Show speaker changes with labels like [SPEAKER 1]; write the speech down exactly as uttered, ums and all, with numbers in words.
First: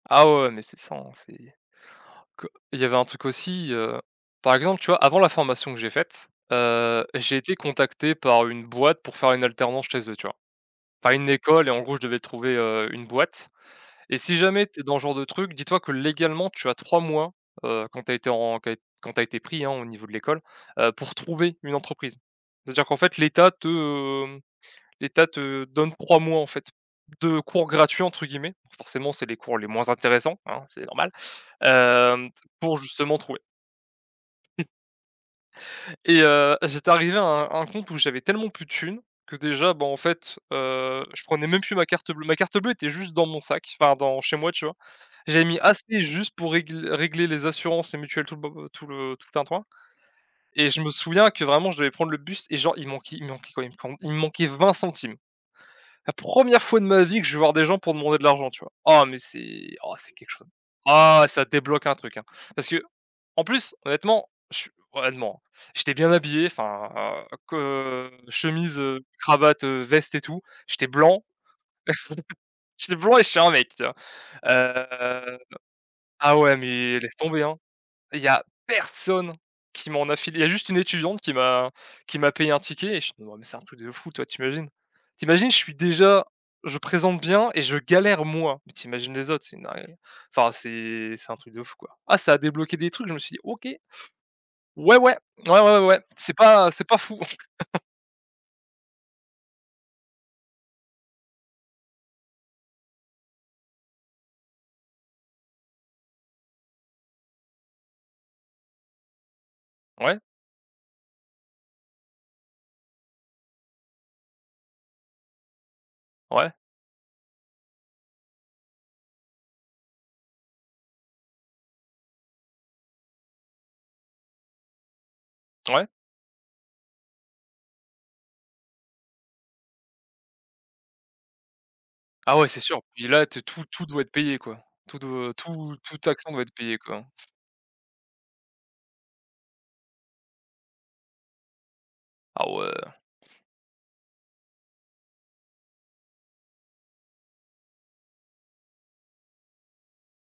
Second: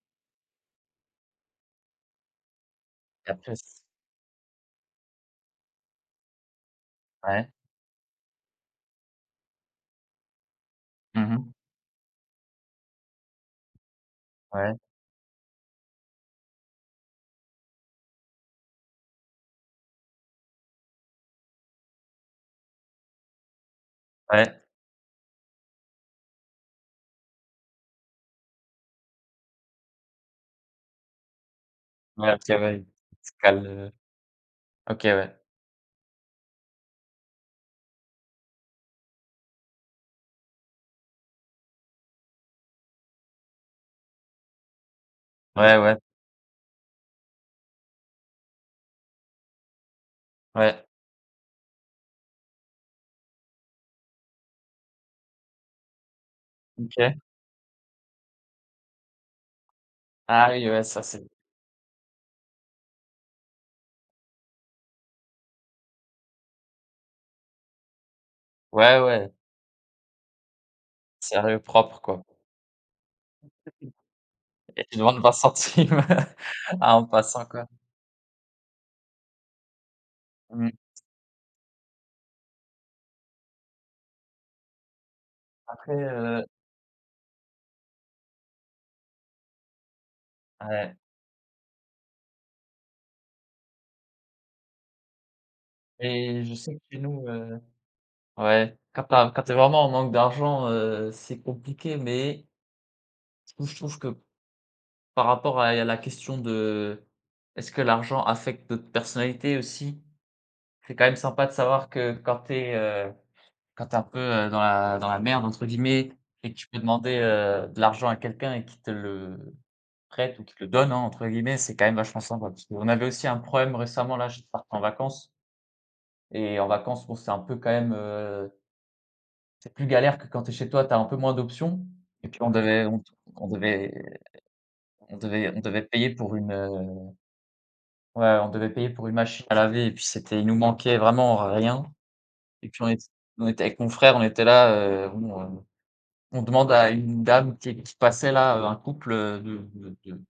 [SPEAKER 1] Ah ouais, ouais, mais, c'est ça en c'est que il y avait un truc
[SPEAKER 2] Après c
[SPEAKER 1] aussi, heu, par exemple, tu vois avant la formation que j'ai faite, heu, j'ai
[SPEAKER 2] Ouais.
[SPEAKER 1] été contacté par une boîte pour faire une alternance chez eux, tu vois? Enfin, une
[SPEAKER 2] Mmh mh.
[SPEAKER 1] école et en gros, je devais trouver, heu, une boîte et si jamais
[SPEAKER 2] Ouais.
[SPEAKER 1] tu es dans ce genre de truc, dis-toi que légalement tu as trois mois, heu, quand tu as été en qu quand tu as été pris, hein, au niveau de l'école, heu, pour trouver une entreprise. C'est-à-dire qu'en fait l'Etat te, hem,
[SPEAKER 2] Ouais.
[SPEAKER 1] l'Etat te donne trois mois en fait, de cours «gratuits» entre guillemets, donc forcément c'est les cours les moins intéressants, hein, c'est normal. Hem,
[SPEAKER 2] Ouais,
[SPEAKER 1] t
[SPEAKER 2] c'est vrai,
[SPEAKER 1] pour
[SPEAKER 2] il il
[SPEAKER 1] justement
[SPEAKER 2] te
[SPEAKER 1] trouver
[SPEAKER 2] cale, heu. Ok, ouais.
[SPEAKER 1] et heu, j'étais arrivé à un à un compte où j'avais tellement plus de thunes, que déjà, bah, en fait, heu, je prenais même plus ma carte bleue. Ma carte bleue était juste dans mon sac, enfin, dans chez moi, tu vois? J'avais mis
[SPEAKER 2] Ouais, ouais.
[SPEAKER 1] assez juste pour régl régler les assurances et mutuelles tout le bo heu, tout le tout le tintouin et je
[SPEAKER 2] Ouais.
[SPEAKER 1] me souviens que vraiment je devais prendre le bus et genre, il manquait il manquait [unintelligible] comb il me manquait vingt centimes. La première fois de ma vie
[SPEAKER 2] OK.
[SPEAKER 1] que je vais voir des gens pour demander de l'argent, tu vois? Ah mais c'est ah c'est quelque chose!
[SPEAKER 2] Ah oui, ouais, ça
[SPEAKER 1] Ah
[SPEAKER 2] c'est
[SPEAKER 1] ouais, ça te débloque un truc, hein! Parce qu'en plus honnêtement, je suis honnêtement, hein, j'étais bien habillé enfin que, chemise,
[SPEAKER 2] ouais,
[SPEAKER 1] heu,
[SPEAKER 2] ouais.
[SPEAKER 1] cravate, heu, veste et tout, j'étais blanc.
[SPEAKER 2] Sérieux, propre quoi.
[SPEAKER 1] J'étais blanc et je suis un mec, tu
[SPEAKER 2] [unintelligible]
[SPEAKER 1] vois!
[SPEAKER 2] Et tu demandes vingt
[SPEAKER 1] Heu,
[SPEAKER 2] centimes,
[SPEAKER 1] ah ouais,
[SPEAKER 2] à
[SPEAKER 1] mais
[SPEAKER 2] un
[SPEAKER 1] laisse tomber,
[SPEAKER 2] passant,
[SPEAKER 1] hein!
[SPEAKER 2] quoi.
[SPEAKER 1] Il y a personne qui m'en a filé! Il y a juste
[SPEAKER 2] Mmh.
[SPEAKER 1] une étudiante qui m'a qui m'a payé un ticket et ch non mais mais c'est un truc de fou, tu vois. Tu imagines? Tu imagines, je suis
[SPEAKER 2] Après,
[SPEAKER 1] déjà
[SPEAKER 2] heu
[SPEAKER 1] je présente bien et je galère, moi! Mais tu imagines les autres, c'est une dinguerie, enfin
[SPEAKER 2] Ouais.
[SPEAKER 1] c'est c'est un truc de fou quoi. Ah ça a débloqué des trucs! Je me suis dit: «OK. Ouais, ouais! Ouais, ouais, ouais, c'est
[SPEAKER 2] Et je
[SPEAKER 1] pas
[SPEAKER 2] sais que
[SPEAKER 1] c'est pas
[SPEAKER 2] chez
[SPEAKER 1] fou en
[SPEAKER 2] nous,
[SPEAKER 1] fait».
[SPEAKER 2] heu ouais, quand tu as quand tu es vraiment en manque d'argent, heu, c'est compliqué, mais je trouve je trouve que par rapport à il y a la question de est-ce que l'argent affecte notre personnalité, aussi?
[SPEAKER 1] Ouais.
[SPEAKER 2] C'est quand même sympa de savoir que quand tu es, heu, quand tu es un peu, heu, dans la dans la «merde» entre guillemets, et
[SPEAKER 1] Ouais.
[SPEAKER 2] que tu peux demander, heu, de l'argent à quelqu'un et qu'il te le prête ou qu'il te le «donne» hein, entre guillemets, c'est quand même vachement sympa parce qu'on avait aussi un problème récemment là, juste parte en vacances
[SPEAKER 1] Ouais.
[SPEAKER 2] et en vacances, bon c'est un peu quand même, heu c'est plus galère que quand tu es chez toi, tu as un peu moins d'options et
[SPEAKER 1] Ah
[SPEAKER 2] puis
[SPEAKER 1] ouais,
[SPEAKER 2] on
[SPEAKER 1] c'est sûr.
[SPEAKER 2] devait on
[SPEAKER 1] Puis
[SPEAKER 2] te
[SPEAKER 1] là, tu es
[SPEAKER 2] on
[SPEAKER 1] tout tout
[SPEAKER 2] devait
[SPEAKER 1] doit être payén quoi. Tout
[SPEAKER 2] on
[SPEAKER 1] doit
[SPEAKER 2] devait on
[SPEAKER 1] tout
[SPEAKER 2] devait
[SPEAKER 1] toute
[SPEAKER 2] payer
[SPEAKER 1] action
[SPEAKER 2] pour
[SPEAKER 1] doit
[SPEAKER 2] une,
[SPEAKER 1] être
[SPEAKER 2] heu
[SPEAKER 1] payée quoi, hein.
[SPEAKER 2] ouais, on devait payer pour une machine à laver et puis c'était il nous manquait vraiment rien
[SPEAKER 1] Ah
[SPEAKER 2] et
[SPEAKER 1] ouais!
[SPEAKER 2] puis on ét on était avec mon frère, on était là, heu, bon, heu, on demande à une dame qui qui passait là, heu, un couple, heu, de de de